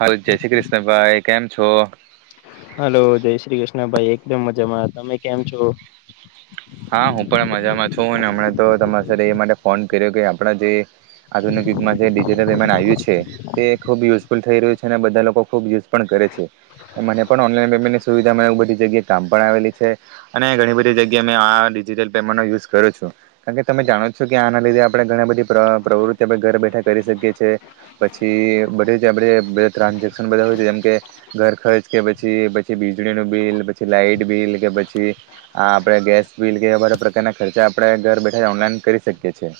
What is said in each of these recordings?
Hello જય શ્રી કૃષ્ણભાઈ કેમ છો? હલો, જય શ્રી કૃષ્ણ ભાઈ. એકદમ મજામાં. તમે કેમ છો? હા હું પણ મજામાં છું અને હમણાં તો તમારા સાથે એ માટે ફોન કર્યો કે આપણા જે આધુનિક યુગમાં જે ડિજિટલ પેમેન્ટ આવ્યું છે, તે ખૂબ યુઝફુલ થઈ રહ્યું છે અને બધા લોકો ખૂબ યુઝ પણ કરે છે. મને પણ ઓનલાઈન પેમેન્ટની સુવિધામાં એ બધી જગ્યાએ કામ પણ આવેલી છે અને ઘણી બધી જગ્યાએ. તમે આ ડિજિટલ પેમેન્ટનો યુઝ કરો છું, કારણ કે તમે જાણો છો કે આના લીધે આપણે ઘણી બધી પ્ર પ્રવૃત્તિ આપણે ઘર બેઠા કરી શકીએ છીએ. પછી બધે જ આપણે બધું ટ્રાન્ઝેક્શન, બધા હોય છે, જેમ કે ઘર ખર્ચ, કે પછી, પછી વીજળીનું બિલ, પછી લાાઈટ બિલ, કે પછી આ. આપણે ગેસ બિલ, કે એવા બધા પ્રકારના ખર્ચા, આપણે ઘર બેઠા ઓનલાઈન કરી શકીએ છીએ.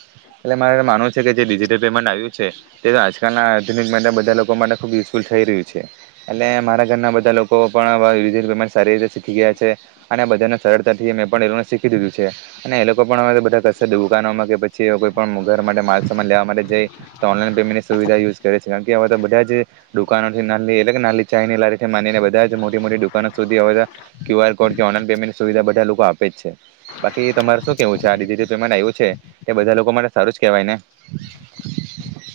એટલે મારે માનવું છે કે જે ડિજિટલ પેમેન્ટ આવ્યું છે, તે તો આજકાલના આધુનિક મા બધા લોકો માટે ખૂબ યુઝફુલ થઈ રહ્યું છે. એટલે મારા ઘરના બધા લોકો પણ ડિજિટલ પેમેન્ટ સારી રીતે શીખી ગયા છે અને બધાને સરળ. થી મેં પણ એ લોકોને શીખી દીધું છે અને એ લોકો પણ હવે તો બધા કશે દુકાનોમાં, કે પછી કોઈ પણ ઘર માટે માલસામાન લેવા માટે જાય, તો ઓનલાઈન પેમેન્ટની સુવિધા યુઝ કરે છે. કારણ કે હવે તો બધા જ દુકાનોથી, ના નાની ચાયની લારીથી માનીને, બધા જ મોટી મોટી દુકાનો સુધી હવે ક્યુઆર કોડ કે ઓનલાઈન પેમેન્ટની સુવિધા. બધા લોકો આપે જ છે. બાકી તમારે શું કેવું છે? આ ડિજિટલ પેમેન્ટ આવ્યું છે, તે બધા લોકો માટે સારું જ કેહેવાય ને?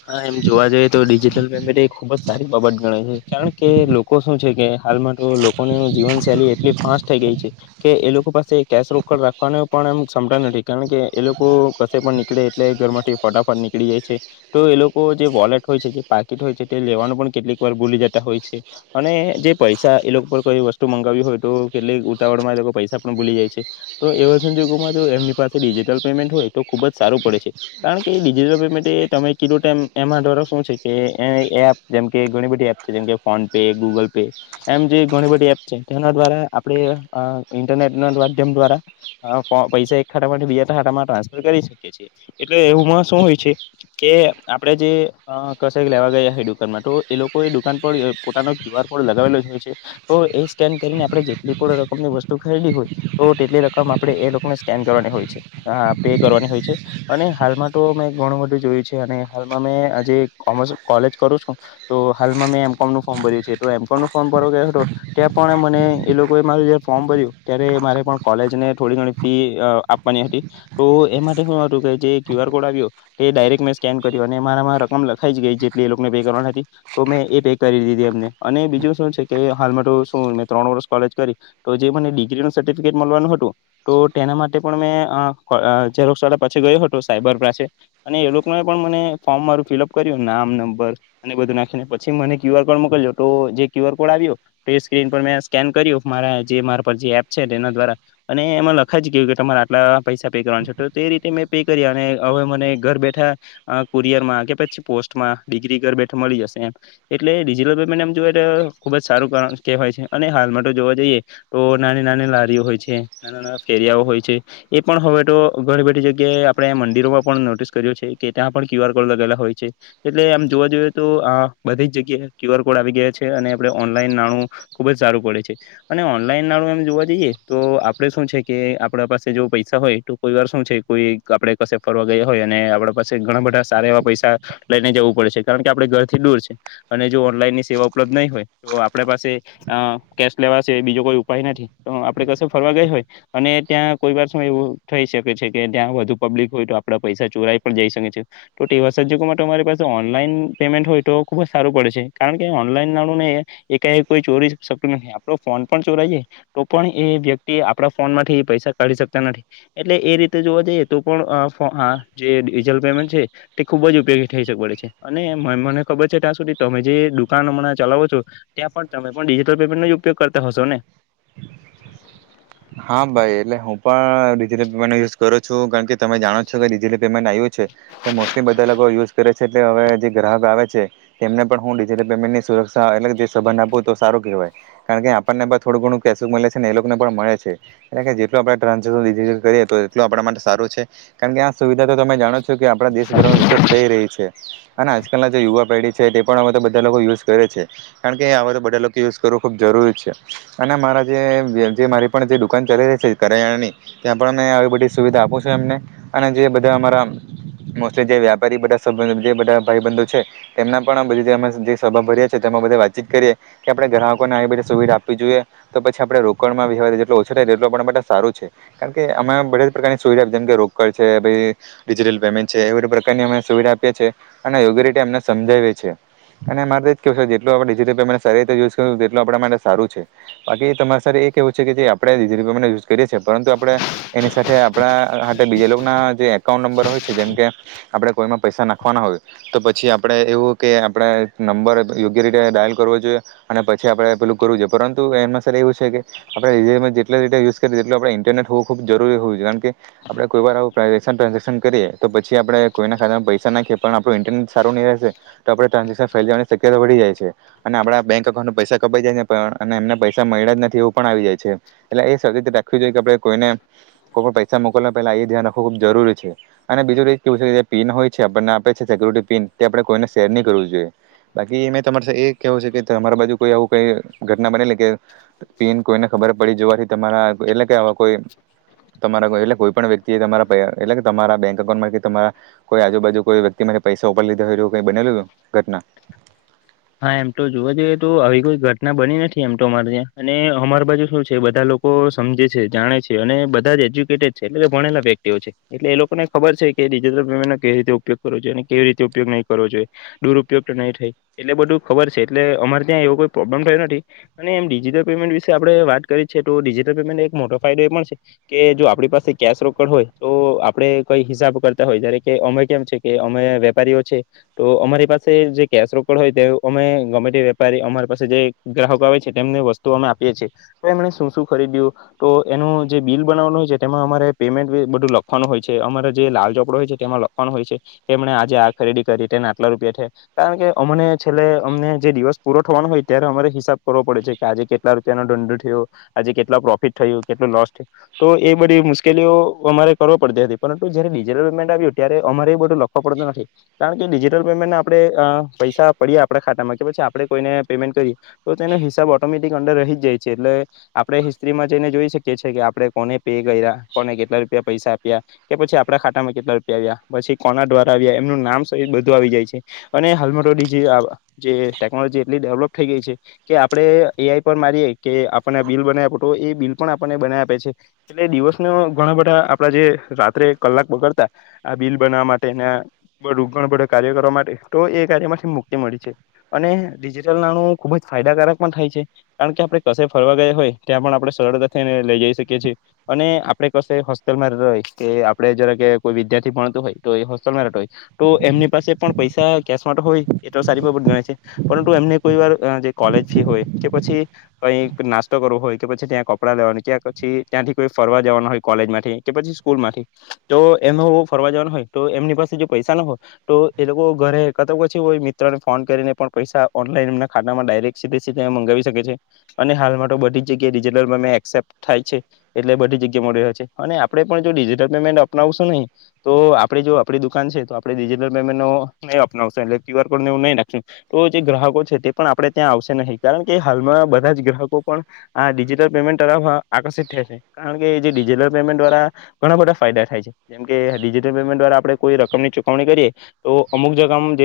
હા, એમ જોવા જઈએ તો ડિજિટલ પેમેન્ટ એ ખુબ જ સારી બાબત ગણાય છે, કારણ કે લોકો શું છે કે. હાલમાં તો લોકોની જીવન શૈલી એટલી ફાસ્ટ થઈ ગઈ છે કે એ લોકો પાસે કેશ રોકડ રાખવાનો પણ એમ સંમતા નથી, કારણ કે એ લોકો કશે પણ નીકળે, એટલે ઘર માંથી ફટાફટ નીકળી જાય છે. તો એ લોકો જે વોલેટ હોય છે, જે પાકીટ હોય છે, તે લેવાનું પણ કેટલીક વાર ભૂલી જતા હોય છે અને જે પૈસા એ લોકો પર કોઈ વસ્તુ મંગાવી હોય, તો કેટલીક ઉતાવળમાં એ લોકો પૈસા પણ ભૂલી જાય છે. તો એવા સંજોગોમાં, જો એમની પાસે ડિજિટલ પેમેન્ટ હોય, તો ખૂબ જ સારું પડે છે, કારણ કે ડિજિટલ પેમેન્ટ એ તમે શું છે કે એપ, જેમ કે બધી એપ છે, જેમ ફોન પે, ગૂગલ પે, એમ જેણી બધી એપ છે, તેના દ્વારા આપણે ઇન્ટરનેટ ના માધ્યમ દ્વારા પૈસા એક ખાતામાં બીજા ખાતામાં ટ્રાન્સફર કરી શકી છીએ. એટલે એપમાં શું હોય છે કે આપણેે જે કેશ લેવા ગયા છે દુકાનમાં, તો એ લોકોએ દુકાન પર પોતાનો ક્યુ આર કોડ લગાવેલો જ હોય છે. તો એ સ્કેન કરીને, આપણે જેટલી પણ રકમની વસ્તુ ખરીદી હોય, તો તેટલી રકમ આપણે એ લોકોને સ્કેન કરવાની હોય છે, પે કરવાની હોય છે. અને હાલમાં તો મેં ઘણું બધું જોયું છે. મે આજે કોમર્સ કોલેજ કરું છું, તો હાલમાં મેં એમ કોમર્સ નું ફોર્મ ભર્યું છે. તો એમ. કોમ નું ફોર્મ ભરવા ગયો હતો, ત્યાં પણ મને એ લોકો મારું જ ફોર્મ ભર્યું. ત્યારે મારે પણ કોલેજને થોડી ઘણી ફી આપવાની હતી. તો એ માટે શું હતું કે જે ક્યુ આર કોડ આવ્યો, તે ડાયરેક્ટ મે સ્કેન કર્યું અને મારામાં રકમ લખાઈ જ ગઈ, જેટલી એ લોકોને પે કરવાની હતી. તો મેં એ પે કરી દીધી એમને. અને બીજું શું છે કે હાલમાં તો શું, મેં ત્રણ વર્ષ કોલેજ કરી, તો જે મને ડિગ્રીનું સર્ટિફિકેટ મળવાનું હતું, તો તેના માટે પણ મેં ઝેરોક્ષ વાળા પછી ગયો હતો, સાયબર પાસે અને એ લોકો તોય પણ મને ફોર્મ મારું ફિલઅપ કર્યું, નામ, નંબર અને બધું નાખીને. પછી મને ક્યુઆર કોડ મોકલ્યો તો જે ક્યુઆર કોડ આવ્યો, તે સ્ક્રીન પર મેં સ્કેન કર્યો, મારા જે મારા પર જે એપ છે તેના દ્વારા અને એમાં લખાઈ જ ગયું કે તમારે આટલા પૈસા પે કરવાના છે. તો તે રીતે મેં પે કર્યા અને હવે મને ઘર બેઠા અ કુરિયરમાં કે પછી પોસ્ટમાં ડિગ્રી ઘર બેઠા મલી જશે એમ. એટલે ડિજિટલ પેમેન્ટ એમ જોઈએ તો ખુબ જ સારું કારણ કહેવાય છે. અને હાલમાં તો જોવા જઈએ તો નાની નાની લારીઓ હોય છે, નાના નાના ફેરિયાઓ હોય છે, એ પણ હવે તો ઘર બેઠી જગ્યાએ આપણે મંદિરમાં પણ નોટિસ કર્યો છે. કે ત્યાં પણ ક્યુઆર કોડ લગાવેલા હોય છે. એટલે આમ જોવા જઈએ તો આ બધી જ જગ્યાએ ક્યુઆર કોડ આવી ગયા છે અને આપણે ઓનલાઈન નાણું ખૂબ જ સારું પડે છે. અને ઓનલાઈન નાણું એમ જોવા જઈએ તો, આપણે શું છે કે આપણા પાસે જો પૈસા હોય, તો કોઈ વાર શું છે, કોઈ આપણે કશે ફરવા ગયા હોય અને આપણા પાસે ઘણા બધા સારા એવા પૈસા લઈને જવું પડે છે, કારણ કે આપડે ઘરથી દૂર છે અને જો ઓનલાઈનની સેવા ઉપલબ્ધ નહીં હોય, તો આપણા પાસે અ કેશ લેવાશે, બીજો કોઈ ઉપાય નથી. તો આપણે કશે ફરવા ગય હોય અને ત્યાં કોઈ વાર શું એવું થઈ શકે છે કે ત્યાં વધુ પબ્લિક હોય, તો આપડા પૈસા ચોરાઈ પણ જઈ શકે છે. તો તેવા સંજોગોમાં તમારી પાસે ઓનલાઈન પેમેન્ટ હોય, તો ખુબ જ સારું પડે છે, કારણ કે ઓનલાઈન નાણું ને એકાએક કોઈ ચોરી શકતું નથી. આપણો ફોન પણ ચોરાઈ જાય તો પણ એ વ્યક્તિ આપણા ફોનમાંથી પૈસા કાઢી શકતા નથી. એટલે એ રીતે જોવા જઈએ તો પણ અ ફો આ જે ડિજલ પેમેન્ટ છે, તે ખુબ જ ઉપયોગી થઈ શકે પડે છે. અને મને ખબર છે ત્યાં સુધી, તમે જે દુકાન હમણાં ચલાવો છો, ત્યાં પણ તમે પણ ડિજિટલ પેમેન્ટનો જ ઉપયોગ કરતા હશોને? હા ભાઈ એટલે હું પણ ડિજિટલ પેમેટનો યુઝ કરું છું. કારણ કે તમે જાણો છો કે ડિજિટલ પેમેન્ટ આયું છે. તે મોસ્ટલી બધા લોકો યુઝ કરે છે. એટલે હવે જે ગ્રાહક આવે છે તેમને પણ હું ડિજિટલ પેમેન્ટની સુરક્ષા એટલે કે જે સંબંધ આપું તો સારું કહેવાય. કારણ કે આપણને પણ થોડું ઘણું કેશ મળે છે ને એ લોકોને પણ મળે છે. છે. એટલે કે જેટલું આપણે [inaudible] ડિજિટલ કરીએ તો એટલું આપણા માટે સારું છે. કારણ કે આ સુવિધા તો તમે જાણો જ છો કે આપણા દેશભરમાં વિખ્યાત થઈ રહી છે. અને આજકલના જે યુવા પેઢી છે તે પણ હવે તો બધા લોકો યુઝ કરે છે. કારણ કે હવે તો બધા લોકો યુઝ કરવો ખુબ જરૂરી છે, અને મારા જે [inaudible] જે મારી પણ જે દુકાન ચાલી રહી છે કરયાણાની ત્યાં પણ અમે આવી બધી સુવિધા આપું છું એમને અને જે બધા અમારા મોસ્ટલી જે વ્યાપારી બધા સબંધી જે બધાં ભાઈબંધો છે તેમના પણ બધ અમે સભા ભરીએ છીએ તેમાં બધે વાતચીત કરીએ કે આપણે ગ્રાહકોને આવી બધી સુવિધા આપવી જોઈએ તો પછી આપણે રોકડમાં વ્યવહાર જેટલો ઓછો થાય તેટલો આપણા માટે સારું છે. કારણ કે અમે બધા જ પ્રકારની સુવિધા જેમ કે રોકડ છે ભઈ ડિજિટલ પેમેન્ટ છે. એવા બધા પ્રકારની અમે સુવિધા આપીએ છીએ. અને યોગ્ય રીતે એમને સમજાવીએ છીએ. અને મારે જ કેવું છે જેટલું આપણે ડિજિટલ પેમેન્ટ સારી રીતે યુઝ કરીશું તેટલું આપણા માટે સારું છે. બાકી તમારે સાથે એ કેવું છે કે જે આપ આપણે ડિજિટલ પેમેન્ટનો યુઝ કરીએ છીએ પરંતુ આપણે એની સાથે આપ આપણા માટે બીજે લોકોના જે એકાઉન્ટ નંબર હોય છે. જેમ કે આપણે કોઈમાં પૈસા નાખવાના હોય તો પછી આપણે એવું કે આપણે નંબર યોગ્ય રીતે ડાયલ કરવો જોઈએ. અને પછી આપણે પેલું કરવું જોઈએ. પરંતુ એમાં સર એવું છે કે આપણે [inaudible] જેટલે રીતે યુઝ કરીએ તેટલુ આપણે ઇન્ટરનેટ હોવું ખૂબ જરૂરી હોય છે. કારણ કે આપણે કોઈ વાર આવું પ્રાઇવેસન ટ્રાન્ઝેક્શન કરીએ તો પછી આપણે કોઈના ખાતામાં પૈસા નાખીએ. પણ આપણું ઇન્ટરટ સારું નહીં હશે તો આપણે ટ્રાન્ઝેક્શન ફેલ જવાની શક્યતા વધી જાય છે. અને આપણા બેંક અકાઉન્ટમાં પૈસા કપાઈ જાય છે. પણ અને એમને પૈસા મળ્યા જ નથી એવું પણ આવી જાય છે. એટલે એ સગે તો રાખવી જોઈએ કે આપડે કોઈને કોકને પૈસા મોકલવા પેલા એ ધ્યાન રાખ ખૂબ જરૂરી છે. અને બીજું કેવું છે જે પિન હોય છે આપણને આપે છે સિક્યુરિટી પીન તે આપણે કોઈને શેર નહી કરવું જોઈએ. બાકી મેં તમાર એ કેવું છે કે તમારા બાજુ કોઈ આવું કઈ ઘટના બનેલી કે પીન કોઈને ખબર પડી જોવાથી તમારા એટલે કે આવા કોઈ તમારા કોઈ એટલે કોઈ પણ વ્યક્તિએ તમારા પે એટલે કે તમારા બેંક અકાઉન્ટમાં કે તમારા કોઈ આજુબાજુ કોઈ વ્યક્તિમાંથી પૈસા ઉપાડ લીધા હોય કઈ બનેલું ઘટના? હા એમ તો જોવા જઈએ તો આવી કોઈ ઘટના બની નથી એમ તો અમારે ત્યાં અને અમારી બાજુ શું છે બધા લોકો સમજે છે, જાણે છે, અને બધા જ એજ્યુકેટેડ છે. એટલે કે ભણેલા વ્યક્તિઓ છે. એટલે એ લોકોને ખબર છે કે ડિજટલ પેમેન્ટનો કેવી રીતે ઉપયોગ કરવો જોઈએ અને કેવી રીતે ઉપયોગ નહી કરવો જોઈએ. દુરુપયોગ તો નહી થાય. એટલે બધું ખબર છે એટલે અમારે ત્યાં એવો કોઈ પ્રોબ્લેમ થયો નથી. અને એમ ડિજિટલ પેમેન્ટ વિશે આપણે વાત કરીએ છીએ તો ડિજિટલ પેમેન્ટને એક મોટો ફાયદો એ પણ છે કે જો આપણી પાસે કેશ રોકડ હોય તો આપણે કઈ હિસાબ કરતા હોય જ્યારે કે અમે કેમ છે કે અમે વેપારીઓ છે તો અમારી પાસે જે કેશ રોક ડ હોય તે અમે ગમે તે વેપારી અમારી પાસે જે ગ્રાહકો આવે છે તેમને વસ્તુ અમે આપીએ છીએ. તો એમણે શું શું ખરીદ્યું તો એનું જે બિલ બનાવાનું હોય છે તેમાં અમારે પેમેન્ટ બધું લખવાનું હોય છે. અમારે જે લાલ ચોપડો હોય છે તેમાં લખવાનું હોય છે કે તેમણે આજે આ ખરીદી કરી તેને આટલા રૂપિયા થયા કારણ કે અમને છેલ્લે અમને જે દિવસ પૂરો થવાનો હોય ત્યારે અમારે હિસાબ કરવો પડે છે કે આજે કેટલા રૂપિયાનો દંડ થયો, આજે કેટલા પ્રોફિટ થયું, કેટલું લોસ થયું, તો એ બધી મુશ્કેલીઓ અમારે કરવી પડતી હતી. પરંતુ જયારે ડિજિટલ પેમેન્ટ આવ્યું ત્યારે અમારે એ બધું લખવો પડતું નથી કારણ કે ડિજિટલ પેમેન્ટને આપણે અ પૈસા પડ્યા આપણા ખાતામાં કે પછી આપણે કોઈને પેમેન્ટ કરીએ તો તેનો હિસાબ ઓટોમેટિક અંદર રહી જ જાય છે. એટલે આપણે હિસ્ટ્રીમાં જઈને જોઈ શકીએ છીએ કે આપણે કોને પે કર્યા, કે કોને કેટલા રૂપિયા પૈસા આપ્યા, કે પછી આપડા ખાતામાં કેટલા રૂપિયા આવ્યા, પછી કોના દ્વારા આવ્યા, એમનું નામ સહિત બધું આવી જાય છે. અને હાલમાં તો ડીજી આ જે ટેકનોલોજી એટલી ડેવલપ થઈ ગઈ છે કે આપણે એઆઈ પર મારીએ કે આપણને બિલ બનાવી આપો તો એ બિલ પણ આપણને બનાવી આપે છે. એટલે દિવસને ઘણા બધા આપડા જે રાત્રે કલાક બગડતા આ બિલ બનાવવા માટે ને બધું ઘણા બધા કાર્ય કરવા માટે તો એ કાર્યમાં મુક્તિ મળી છે. અને ડિજિટલ નાણું ખૂબ જ ફાયદાકારક પણ થાય છે. કારણ કે આપણે કશે ફરવા ગયા હોય ત્યાં પણ આપણે સરળતા થઈને લઈ જઈ શકીએ છીએ. અને આપણે કશે હોસ્ટેલમાં રઈ કે આપણે જરા કે કોઈ વિદ્યાર્થી ભણતું હોય તો એ હોસ્ટેલમાં રેતો હોય તો એમની પાસે પણ પૈસા કેશ માટે હોય એ તો સારી બાબત ગણાય છે. પરંતુ એમને કોઈ વાર જે કોલેજ ફી હોય, કે પછી કંઈક નાસ્તો કરવો હોય, કે પછી ત્યાં કપડાં લેવાનું, ત્યાં પછી ત્યાંથી કોઈ ફરવા જવાના હોય કોલેજમાંથી કે, પછી સ્કૂલમાંથી તો એમ ફરવા જવાનું હોય તો એમની પાસે જો પૈસા ન હોય તો એ લોકો ઘરે કા તો પછી કોઈ મિ ત્રને ફોન કરીને પણ પૈસા ઓનલાઈન એમના ખાતામાં ડાયરેક્ટ સીધે સીધે મંગાવી શકે છે. અને હાલમાં તો બધી જગ્યાએ ડિજિટલ પેમેન્ટ એક્સેપ્ટ થાય છે. એટલે બધી જગ્યા મળી રહ્યો છે અને આપણે પણ જો ડિજિટલ પેમેન્ટ અપનાવશું નહીં તો આપણેે જો આપણી દુકાન છે તો આપણે ડિજિટલ પેમેન્ટ નહી અપનાવશું એટલે કયુઆર કોડને એવું નહીં નાખશું તો જે ગ્રાહકો છે તે પણ આપણે ત્યાં આવશે નહી કારણ કે હાલમાં બધા જ ગ્રાહકો પણ આ ડિજિટલ પેમેન્ટ તરફ આકર્ષિત થશે. કારણ કે જે ડીજીટલ પેમેન્ટ દ્વારા ઘણા બધા ફાયદા થાય છે. જેમકે ડિજટલ પેમેન્ટ દ્વારા આપણે કોઈ રકમ ની ચુકવણી કરીએ તો અમુક જગ આમ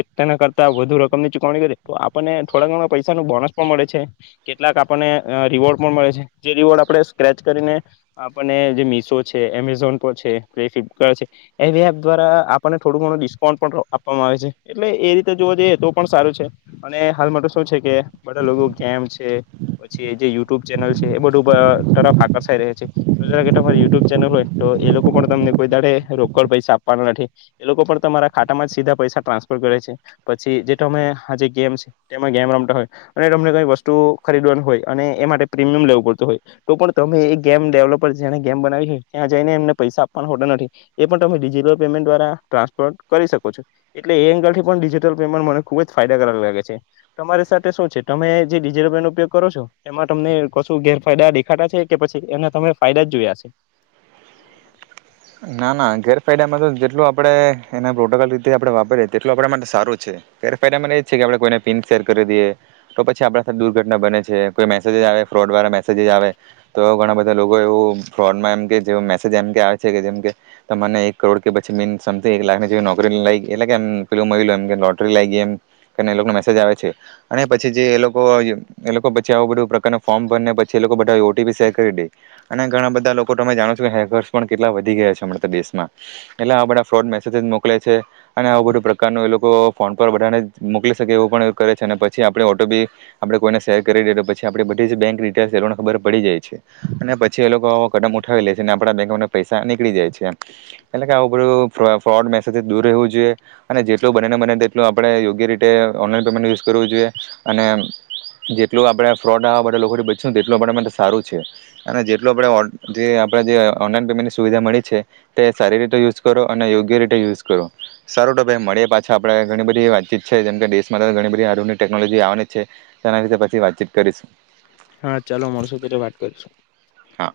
[inaudible] તા વધુ રકમની ચૂકવણી કરીએ તો આપણને થોડા ઘણા પૈસાનું બોનસ પણ મળે છે. કેટલાક આપણને રિવોર્ડ પણ મળે છે. જે રીવોર્ડ આપણે સ્ક્રેચ કરીને આપણને જે મીશો છે, એમેઝોન પર છે, પછી ફ્લિપકાર્ટ છે, એવી એપ દ્વારા આપણને થોડું ઘણું ડિસ્કાઉન્ટ પણ આપવામાં આવે છે. એટલે એ રી તે જોવા જઈએ તો પણ સારું છે. અને હાલમાં તો શું છે કે બધા લોકો ગેમ છે, પછી જે યુટ્યુબ ચેનલ છે, એ બધું તરફ આકર્ષાય રહે છે. તો ધારો કે તમારી યુટ્યુબ ચેનલ હોય તો એ લોકો પણ તમને કોઈ દાડે રોકડ પૈસા આપવાના નથી. એ લોકો પણ તમારા ખાતામાં જ સીધા પૈસા ટ્રાન્સફર કરે છે. પછી જે તમે આ જેે ગેમ છે. તેમાં ગેમ રમતા હોય અને તમને કંઈ વસ્તુ ખરીદવાની હોય અને એ માટે પ્રીમિયમ લેવું પડતું હોય તો પણ તમે એ ગેમ ડેવલપર જેને ગેમ બનાવી હોય ત્યાં જઈને એમને પૈસા આપવાનો હોતા નથી. એ પણ તમે ડિજિટલ પેમેન્ટ દ્વારા ટ્રાન્સફર કરી શકો છો. એટલે એ એંગલથી પણ ડિજ ટલ પેમેન્ટ મને ખુબ જ ફાયદાકારક લાગે છે. તમારી સાથે શું છે તમે જે ડિજિટલ પેનો ઉપયોગ કરો છો, તેમાં તમને કશું ગેરફાયદા દેખાતા છે કે પછી એના તમે ફાયદા જ જોયા છે? ના ના ગેરફાયદામાં તો જે જેટલું આપણે એના પ્રોટોકોલ રીતે આપણે વાપરીએ તેટલો આપણા માટે સારો છે. ગેરફાયદામાં ને એ જ છે કે આપણે કોઈને પીન શેર કરી દઈએ તો પછી આપણા સાથે દુર્ઘટના બને છે, કોઈ મેસેજીસ આવે ફ્રોડવાળા મેસેજીસ આવે તો ઘણા બધા લોકો એવું ફ્રોડમાં એમ કે જે મેસેજ એમ કે આવે છે જે જેમ કે તમને એક કરોડ કે [inaudible] મીન સમંગ એક લાખની જેવી નોકરી લ એટલેમ પેું મળ એમ લોટરી લાગ ગઈ એમ એ લોકોનો મેસેજ આવે છે અને પછી જે એ લોકો એ લોકો પછી આવું બધું પ્રકારના ફોર્મ ભરને પછી એ લોકો બધા ઓટીપી શેર કરી દે અને ઘણા બધા લોકો તમે જાણો છો કે હેકર્સ પણ કેટલા વધી ગયા છે અમણાં તો દેશમાં એટલે આવા બધા ફ્રોડ મેસેજસ મોકલે છે અને આવું બધું પ્રકારનું એ લોકો ફોન પર બધાને મોકલી શકે એવું પણે છે અને પછી આપણી ઓટો બી આપણે કોઈને શેર કરી દઈએ તો પછી આપણી બધી જ બેંક ડિટેલ્ એ લોકોને ખબર પડી જાય છે અને પછી એ લોકોો કદમ ઉઠાવી લે છે અને આપણા બેંકને પૈસા નીકળી જાય છે એટલે કે આું બધું ફ્રોડ મેસેજ દૂર રહેવું જોઈએ અને જેટલું બનેને બને તેટલું આપણે યોગ્ય રીતે ઓનલાઈન પેમેન્ટ યુઝ કરવું જોઈએ અને જેટલું આપણે ફ્રોડ આવા બધા લોકોથી બચીશુંને તેટલું આપણે માટે સારું છે અને જેટલું આપણે જે આપણે જે ઓનલાઈન પેમેન્ટ સુવિધા મળી છે તે સારી રીતે યુ કરો અને યોગ્ય રીતે યુઝ કરો સારો ટો ભાઈ મળીએ પાછા આપણે ઘણી બધી વાતચીત છે જેમ કે ઘણી બધી હારની ટેકનોલોજી આવે છે તેના વિ પછી વાતચીત કરીશું. હા ચાલો મળશું ત્યારે વાત કરીશું હા.